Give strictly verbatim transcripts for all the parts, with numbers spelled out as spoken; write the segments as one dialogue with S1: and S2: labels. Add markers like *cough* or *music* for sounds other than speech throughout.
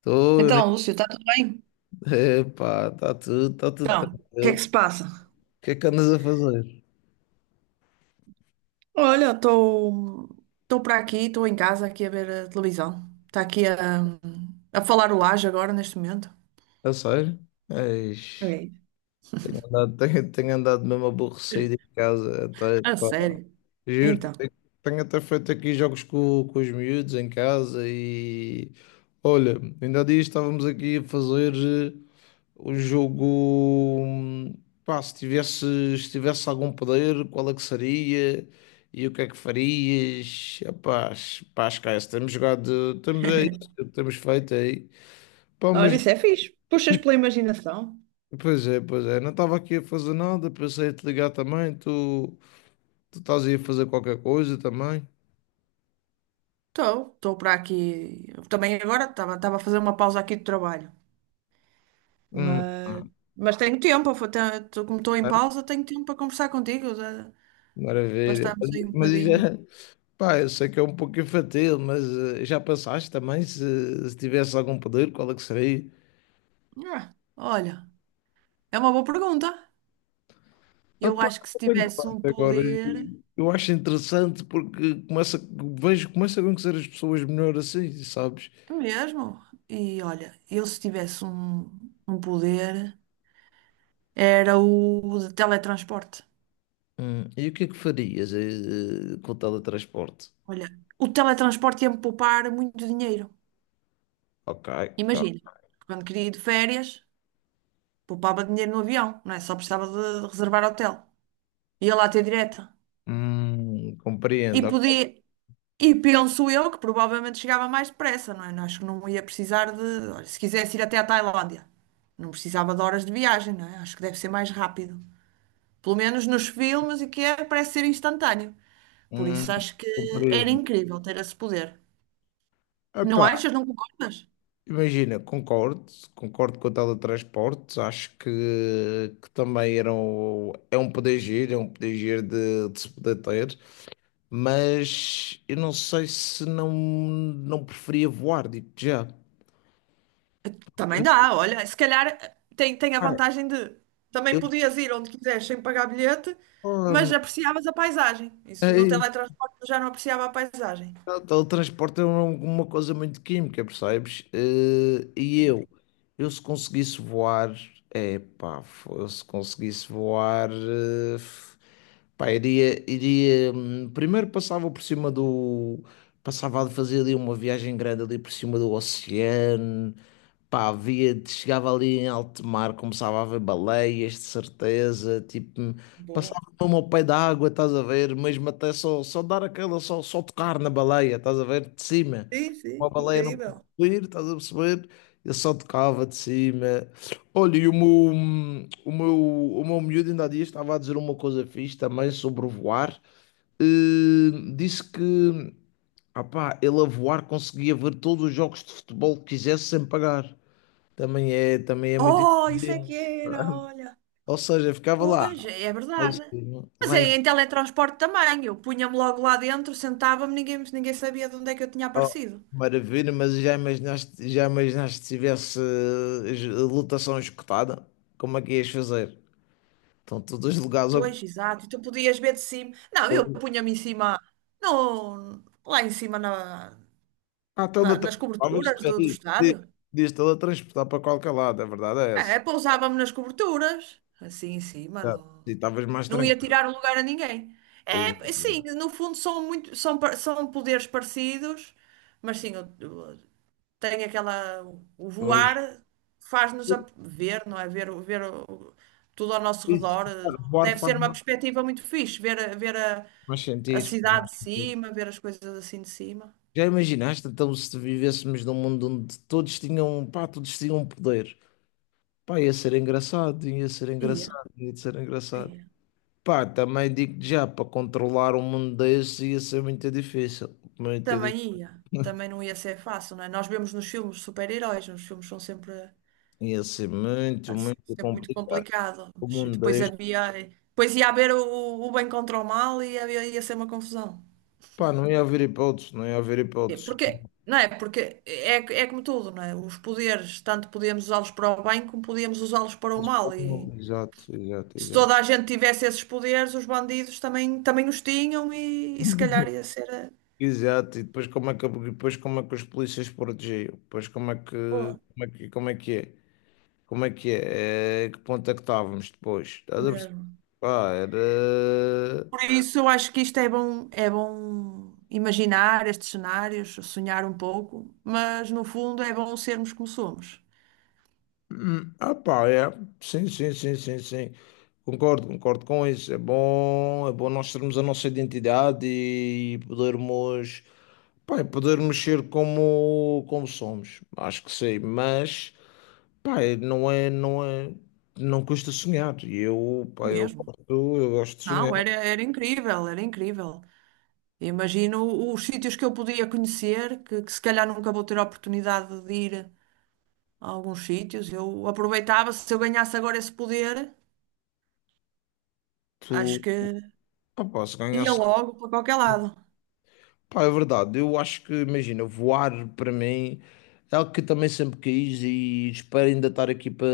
S1: Estou, né?
S2: Então, Lúcio, está tudo bem?
S1: Epá, está tudo, tá tudo
S2: Então, o que é
S1: tranquilo.
S2: que
S1: O
S2: se passa?
S1: que é que andas a fazer?
S2: Olha, estou estou para aqui, estou em casa aqui a ver a televisão. Está aqui a, a falar o Laje agora neste momento.
S1: A sério? Eis,
S2: É.
S1: tenho, andado tenho- tenho andado mesmo aborrecido em casa. Até,
S2: A
S1: pá,
S2: sério?
S1: juro,
S2: Então,
S1: tenho até feito aqui jogos com, com os miúdos em casa e. Olha, ainda há dias estávamos aqui a fazer. O jogo, hum, pá, se tivesse, se tivesse algum poder, qual é que seria? E o que é que farias? Epá, es- pá, esquece, temos jogado, temos, é isso que temos feito é aí. Pá,
S2: olha,
S1: mas,
S2: isso é fixe. Puxas
S1: *laughs*
S2: pela imaginação.
S1: pois é, pois é, não estava aqui a fazer nada, pensei em te ligar também, tu, tu estás aí a fazer qualquer coisa também.
S2: estou estou para aqui. Também agora estava estava a fazer uma pausa aqui de trabalho,
S1: Hum, ah,
S2: mas mas tenho tempo. foi- te- tô- Como estou em
S1: é?
S2: pausa, tenho tempo para conversar contigo, eh, para
S1: Maravilha.
S2: estarmos
S1: Mas,
S2: aí um
S1: mas e
S2: bocadinho.
S1: já, pá, eu sei que é um pouco infantil, mas eh, já pensaste também se, se tivesse algum poder, qual é que seria?
S2: Ah, olha, é uma boa pergunta.
S1: Ah,
S2: Eu
S1: pá,
S2: acho que se
S1: não tenho
S2: tivesse
S1: claro
S2: um
S1: agora.
S2: poder,
S1: Eu acho interessante porque começa, vejo, começo a conhecer as pessoas melhor assim, sabes?
S2: é mesmo, e olha, eu se tivesse um, um poder, era o de teletransporte.
S1: Hum, e o que é que farias eh, eh, com o teletransporte?
S2: Olha, o teletransporte ia-me poupar muito dinheiro.
S1: Ok, tá.
S2: Imagina, quando queria ir de férias, poupava dinheiro no avião, não é? Só precisava de reservar hotel. Ia lá ter direta.
S1: Hum,
S2: E
S1: compreendo, ok.
S2: podia, e penso eu que provavelmente chegava mais depressa, não é? Acho que não ia precisar de. Olha, se quisesse ir até à Tailândia, não precisava de horas de viagem, não é? Acho que deve ser mais rápido. Pelo menos nos filmes e que é, parece ser instantâneo. Por
S1: Hum,
S2: isso acho que era
S1: compreendo.
S2: incrível ter esse poder. Não
S1: Epá,
S2: achas? Não concordas?
S1: imagina, concordo, concordo com o teletransporte, acho que, que também era um, é um poder giro, é um poder giro de, de se poder ter. Mas eu não sei se não, não preferia voar, digo já.
S2: Também
S1: Porque,
S2: dá, olha, se calhar eh, tem, tem a
S1: pá,
S2: vantagem de também
S1: eu
S2: podias ir onde quiseres sem pagar bilhete, mas
S1: só-
S2: apreciavas a paisagem.
S1: é
S2: Isso no
S1: isso,
S2: teletransporte eu já não apreciava a paisagem.
S1: o teletransporte é uma, uma coisa muito química, percebes? Eh, e
S2: Sim,
S1: eu, eu se conseguisse voar, é pá, fo- se conseguisse voar, eh, f- pá, iria, iria, hum, primeiro passava por cima do, passava a fazer ali uma viagem grande ali por cima do oceano. Pá, via, chegava ali em alto mar, começava a ver baleias, de certeza, tipo,
S2: boa.
S1: passava mesmo ao pé da água, estás a ver, mesmo até só, só dar aquela, só, só tocar na baleia, estás a ver, de cima.
S2: Sim,
S1: Uma
S2: sim,
S1: baleia não pode
S2: incrível.
S1: subir, estás a perceber? Eu só tocava de cima. Olha, e o meu, o meu, o meu miúdo ainda há dias estava a dizer uma coisa fixe também sobre voar. Eh, disse que, ah pá, ele a voar conseguia ver todos os jogos de futebol que quisesse sem pagar. Também é, também é muito
S2: Oh, isso é
S1: diferente.
S2: que era, olha.
S1: Ou seja, ficava lá,
S2: Pois, é é
S1: lá em
S2: verdade.
S1: cima,
S2: Mas
S1: lá
S2: é
S1: em cima,
S2: em teletransporte também. Eu punha-me logo lá dentro, sentava-me, ninguém, ninguém sabia de onde é que eu tinha aparecido.
S1: maravilha, mas já imaginaste, já imaginaste se tivesse eh, es- lotação escutada, como é que ias fazer? Estão todos os lugares
S2: Pois, exato. E tu podias ver de cima. Não, eu
S1: ocupados.
S2: punha-me em cima, no, lá em cima na,
S1: Ah,
S2: na- nas
S1: teletransportavas,
S2: coberturas do, do
S1: diz, diz,
S2: estádio.
S1: diz teletransportar para qualquer lado, a verdade é
S2: É,
S1: essa.
S2: é, pousava-me nas coberturas, assim em cima.
S1: Já,
S2: Não,
S1: e estavas mais
S2: não ia
S1: tranquilo.
S2: tirar o lugar a ninguém. É, sim,
S1: Exato.
S2: no fundo são muito, são, par- são poderes parecidos, mas sim, tem aquela. O
S1: Pois,
S2: voar faz-nos a ver, não é? Ver, o- ver o- tudo ao nosso
S1: isso,
S2: redor.
S1: voar
S2: Deve
S1: faz
S2: ser uma
S1: mais,
S2: perspectiva muito fixe, ver, a- ver a,
S1: mais
S2: a
S1: sentido, faz
S2: cidade
S1: mais
S2: de
S1: sentido.
S2: cima, ver as coisas assim de cima.
S1: Já imaginaste então se vivêssemos num mundo onde todos tinham, pá, todos tinham um poder? Pá, ia ser engraçado, ia ser
S2: Ia,
S1: engraçado, ia ser engraçado.
S2: ia.
S1: Pá, também digo já, para controlar um mundo desse ia ser muito difícil, muito difícil.
S2: Também ia. Também não ia ser fácil, não é? Nós vemos nos filmes super-heróis, os filmes são sempre,
S1: Ia ser muito,
S2: assim,
S1: muito
S2: sempre muito
S1: complicado.
S2: complicados.
S1: O mundo
S2: Depois
S1: deste,
S2: havia. Depois ia haver o, o bem contra o mal e havia, ia ser uma confusão.
S1: pá, não ia haver hipótese, não ia haver
S2: É.
S1: hipótese.
S2: Porque, não é? Porque é, é como tudo, não é? Os poderes, tanto podíamos usá-los para o bem como podíamos usá-los para o
S1: Mas
S2: mal. E
S1: como- Exato, exato,
S2: se
S1: exato.
S2: toda a gente tivesse esses poderes, os bandidos também, também os tinham e, e se calhar
S1: *laughs*
S2: ia ser eh,
S1: Exato, e depois como é que, depois como é que os polícias protegiam? Depois como é que,
S2: boa
S1: como é que, como é que é? Como é que é? Eh, que ponto é que estávamos depois? Estás a perceber?
S2: mesmo.
S1: Pá, era.
S2: Por isso, eu acho que isto é bom, é bom imaginar estes cenários, sonhar um pouco, mas no fundo é bom sermos como somos.
S1: Hum, Ah, pá, é. Sim, sim, sim, sim, sim. Concordo, concordo com isso. É bom, é bom nós termos a nossa identidade e podermos, pá, e podermos ser como, como somos. Acho que sim, mas, pá, é, não é, não é, não custa sonhar. E eu, pá, eu
S2: Mesmo.
S1: gosto, eu gosto de sonhar.
S2: Não, era, era incrível, era incrível. Imagino os sítios que eu podia conhecer, que, que se calhar nunca vou ter a oportunidade de ir a alguns sítios. Eu aproveitava, se eu ganhasse agora esse poder, acho
S1: Tu,
S2: que
S1: ah, pá, se
S2: ia
S1: ganhasse.
S2: logo para qualquer lado.
S1: Pá, é verdade. Eu acho que, imagina, voar para mim é algo que também sempre quis e espero ainda estar aqui para,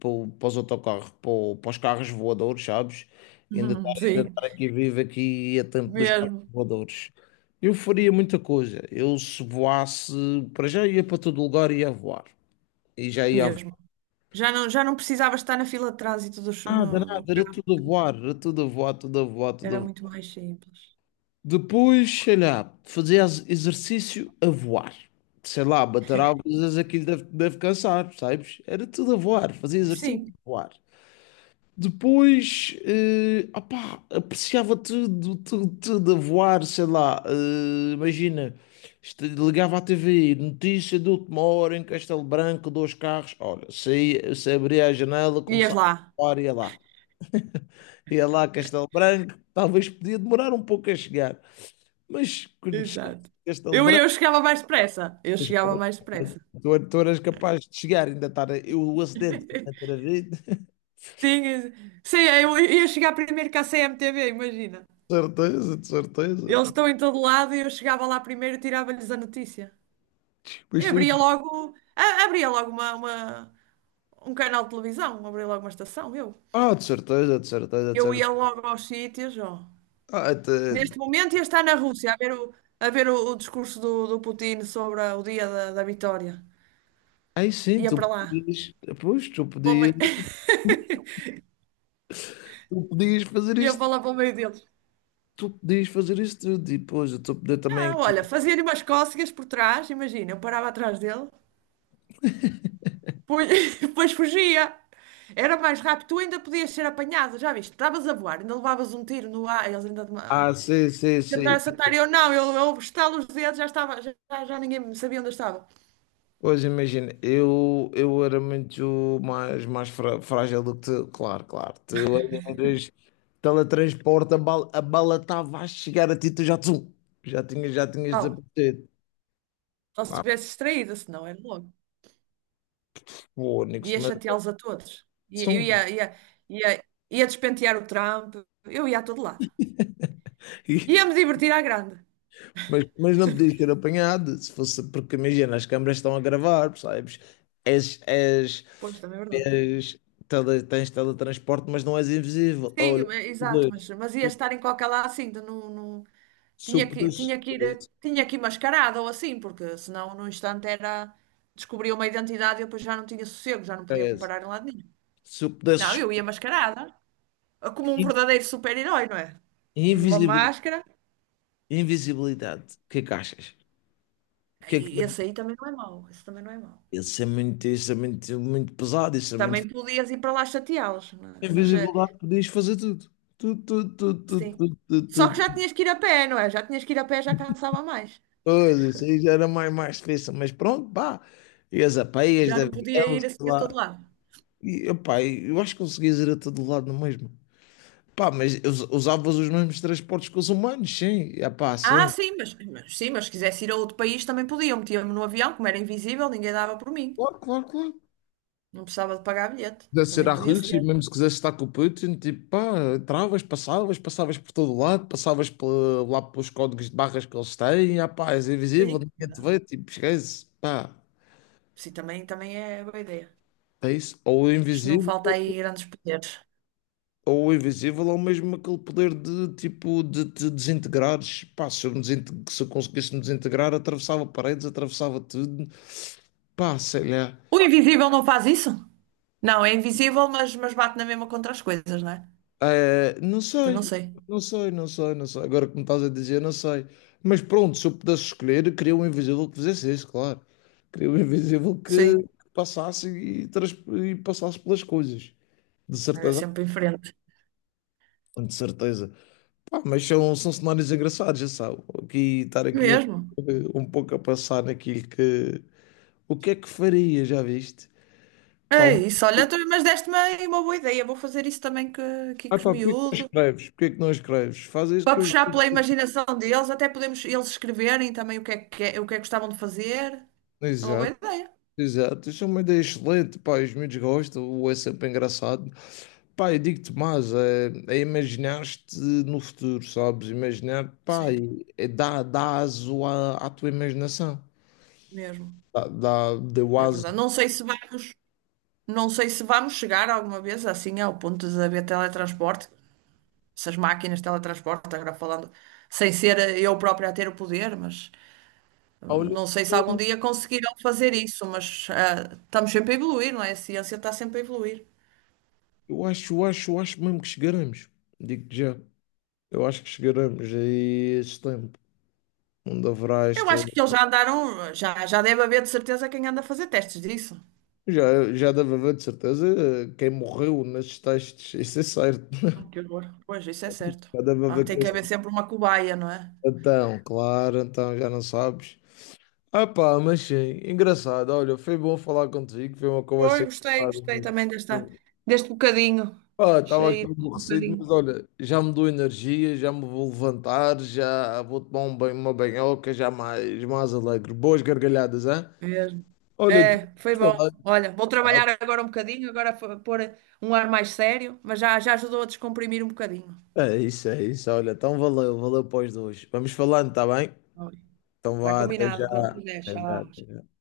S1: para, o- para os autocarros, para, o- para os carros voadores, sabes? Ainda estar,
S2: *laughs*
S1: ainda
S2: Sim,
S1: estar aqui vivo aqui a tempo dos carros
S2: mesmo,
S1: voadores. Eu faria muita coisa. Eu se voasse, para já ia para todo lugar e ia voar. E já ia a voar.
S2: mesmo. Já não, já não precisava estar na fila de trânsito dos,
S1: Nada,
S2: no, no
S1: nada, era
S2: carro,
S1: tudo a voar, era tudo a voar, tudo a voar, tudo a
S2: era
S1: voar.
S2: muito mais simples.
S1: Depois, sei lá, fazer ex- exercício a voar. Sei lá, bater asas, aquilo deve, deve cansar, sabes? Era tudo a voar, fazia exercício
S2: Sim,
S1: a voar. Depois, eh, opá, apreciava tudo, tudo, tudo a voar, sei lá, eh, imagina, isto- ligava à T V, notícia de última hora em Castelo Branco, dois carros, olha, saía, se abria a janela,
S2: ias
S1: começava
S2: lá.
S1: a voar, ia lá. Ia lá a Castelo Branco, talvez podia demorar um pouco a chegar. Mas quando chegaste
S2: Exato.
S1: a esta
S2: Eu,
S1: lembrança,
S2: eu chegava mais depressa. Eu chegava mais depressa.
S1: tu eras capaz de chegar, ainda estar eu, o acidente, ainda ter
S2: *laughs*
S1: havido. *laughs*
S2: Sim, eu- sei, eu ia chegar primeiro que a C M T V, imagina.
S1: De certeza, de certeza.
S2: Eles estão em todo lado e eu chegava lá primeiro e tirava-lhes a notícia. E
S1: Mas tu,
S2: abria logo, a- abria logo uma, uma- um canal de televisão, abria logo uma estação, eu.
S1: ah, de certeza, de certeza, de
S2: Eu ia
S1: certeza.
S2: logo aos sítios, ó.
S1: Ah, até...
S2: Neste momento ia estar na Rússia a ver o, a ver o, o discurso do, do Putin sobre a- o dia da, da vitória.
S1: Aí sim,
S2: Ia
S1: tu
S2: para lá.
S1: podias, pois, tu
S2: Para o
S1: podias,
S2: meio- *laughs*
S1: tu podias fazer
S2: Ia
S1: isto,
S2: para lá para o meio deles.
S1: tu podias fazer isto tudo, e depois eu estou a poder também.
S2: Ah, olha, fazia-lhe umas cócegas por trás, imagina, eu parava atrás dele. Pois, *laughs* pois fugia. Era mais rápido. Tu ainda podias ser apanhado, já viste? Estavas a voar, ainda levavas um tiro no ar. Eles ainda te
S1: Ah, sim, sim, sim.
S2: tentaram acertar. Eu não, eu, eu estalo os dedos, já estava, já, já já ninguém me sabia onde eu estava.
S1: Pois imagina, eu, eu era muito mais, mais frá- frágil do que tu, claro, claro. Tu eras teletransporte, a bala, a bala estava a chegar a ti, tu já, tsum, já tinhas, já tinhas
S2: Não,
S1: desaparecido.
S2: só se
S1: Ah,
S2: tivesse distraída, senão era logo.
S1: fónix,
S2: Ia
S1: mas,
S2: chateá-los a todos. Ia, eu
S1: são-
S2: ia, ia,
S1: *laughs*
S2: ia, ia despentear o Trump. Eu ia a todo lado.
S1: e-
S2: Ia-me divertir à grande.
S1: mas, mas não podias ter apanhado, se fosse, porque imagina, as câmaras estão a gravar, percebes? És, és,
S2: Pois, também é verdade.
S1: és, tele, tens teletransporte, mas não és invisível.
S2: Sim,
S1: Olha,
S2: mas-
S1: o
S2: exato, mas,
S1: poder,
S2: mas ia
S1: o
S2: estar em qualquer lado assim, de não, não- tinha
S1: super
S2: que, tinha que ir, tinha que ir mascarada ou assim, porque senão num instante era, descobria uma identidade e eu depois já não tinha sossego, já não podia parar em lado nenhum.
S1: se eu pudesse
S2: Não, eu
S1: escolher
S2: ia mascarada, como um verdadeiro super-herói, não é? Tens uma
S1: invisibil-
S2: máscara,
S1: invisibilidade, o que é que achas? O que é que
S2: e esse
S1: faria?
S2: aí também não é mau, esse também não é mau.
S1: Isso é muito, isso é muito, muito pesado, isso é muito.
S2: Também podias ir para lá chateá-los, não é? Mas eh,
S1: Invisibilidade podias fazer tudo. Tudo, tudo, tudo,
S2: sim.
S1: tudo, tudo,
S2: Só
S1: tudo,
S2: que já
S1: tudo.
S2: tinhas que ir a pé, não é? Já tinhas que ir a pé, já cansava mais.
S1: Pois, isso aí já era mais, mais difícil, mas pronto, pá. Ias a pé, ias
S2: Já
S1: de
S2: não podia
S1: avião,
S2: ir
S1: sei
S2: assim a todo
S1: lá.
S2: lado.
S1: E, opá, eu acho que conseguias ir a todo lado no mesmo. Pá, mas us- usavas os mesmos transportes que os humanos, sim. Ah, pá,
S2: Ah,
S1: sim.
S2: sim, mas, mas- sim, mas se quisesse ir a outro país também podia. Eu metia-me no avião, como era invisível, ninguém dava por mim.
S1: Claro, claro, claro.
S2: Não precisava de pagar bilhete.
S1: Quiser ser
S2: Também
S1: à
S2: podia
S1: Rússia,
S2: ser.
S1: mesmo se quisesse estar com o Putin, tipo, pá, entravas, passavas, passavas por todo lado, passavas pela- lá pelos códigos de barras que eles têm, ah, pá, és invisível,
S2: Sim.
S1: ninguém te
S2: Não.
S1: vê, tipo, esquece, pá,
S2: Sim, também, também é boa ideia.
S1: é isso. Ou o
S2: Isto não
S1: invisível,
S2: falta aí grandes poderes.
S1: ou o invisível, ou mesmo aquele poder de, tipo, de te desintegrares, pá, se eu, me desinte- se eu conseguisse me desintegrar, atravessava paredes, atravessava tudo, pá, sei lá.
S2: O invisível não faz isso? Não, é invisível, mas, mas bate na mesma contra as coisas, não é?
S1: Eh, não
S2: Pois não
S1: sei,
S2: sei.
S1: não sei, não sei, não sei. Agora que me estás a dizer, não sei. Mas pronto, se eu pudesse escolher, queria um invisível que fizesse isso, claro. Queria um invisível que
S2: Sim,
S1: que passasse e, trans- e passasse pelas coisas. De
S2: era
S1: certeza,
S2: sempre em frente.
S1: de certeza. Pá, mas são, são cenários engraçados, já sabe. Aqui, estar aqui um,
S2: Mesmo.
S1: um pouco a passar naquilo que. O que é que faria, já viste? Pá,
S2: É
S1: um...
S2: isso, olha, tu- mas deste-me aí uma boa ideia. Vou fazer isso também que, aqui
S1: Ah,
S2: com os
S1: pá, porquê que não
S2: miúdos.
S1: escreves? Porquê que não escreves? Faz isso
S2: Para
S1: que os.
S2: puxar pela imaginação deles, até podemos eles escreverem também o que é que, é- o que é que gostavam de fazer. É uma boa
S1: Exato.
S2: ideia.
S1: Exato, isso é uma ideia excelente, pá, os miúdos gostam, ou é sempre engraçado. Pá, eu digo-te mais, é, é imaginar-te no futuro, sabes? Imaginar, pá,
S2: Sim,
S1: e- é dá, dá aso à, à tua imaginação.
S2: mesmo.
S1: Dá, dá, deu
S2: É
S1: aso.
S2: verdade. Não sei se vamos, não sei se vamos chegar alguma vez assim ao ponto de haver teletransporte. Essas máquinas de teletransporte, agora falando, sem ser eu própria a ter o poder, mas hum,
S1: Ah, olha,
S2: não sei se algum dia conseguirão fazer isso, mas ah, estamos sempre a evoluir, não é? A ciência está sempre a evoluir.
S1: eu acho, eu acho, eu acho mesmo que chegaremos. Digo-te já, eu acho que chegaremos aí a esse tempo, onde haverá
S2: Eu
S1: esta...
S2: acho que eles já andaram, já, já deve haver de certeza quem anda a fazer testes disso.
S1: Já, já deve haver, de certeza, quem morreu nestes testes, *laughs* isso é certo. *laughs*
S2: Que horror. Pois, isso é certo.
S1: Já deve
S2: Ah,
S1: haver
S2: tem
S1: quem
S2: que haver sempre uma cobaia, não é?
S1: então, claro, então já não sabes. Ah pá, mas sim, engraçado. Olha, foi bom falar contigo, foi uma
S2: Pois,
S1: conversa
S2: gostei, gostei
S1: engraçada.
S2: também desta, deste bocadinho.
S1: Ah, estava aqui
S2: Cheio de um
S1: aborrecido, mas
S2: bocadinho.
S1: olha, já me dou energia, já me vou levantar, já vou tomar um banho, uma banhoca, já mais, mais alegre. Boas gargalhadas, hein?
S2: Mesmo.
S1: Olha, vamos
S2: É, foi bom.
S1: falar,
S2: Olha, vou
S1: tá?
S2: trabalhar agora um bocadinho, agora fo- pôr um ar mais sério, mas já, já ajudou a descomprimir um bocadinho.
S1: É isso, é isso. Olha, então valeu, valeu para os dois. Vamos falando, tá bem?
S2: Ah,
S1: Então
S2: está
S1: vá, até já.
S2: combinado, quando quiser.
S1: Até já,
S2: Tchau.
S1: até já.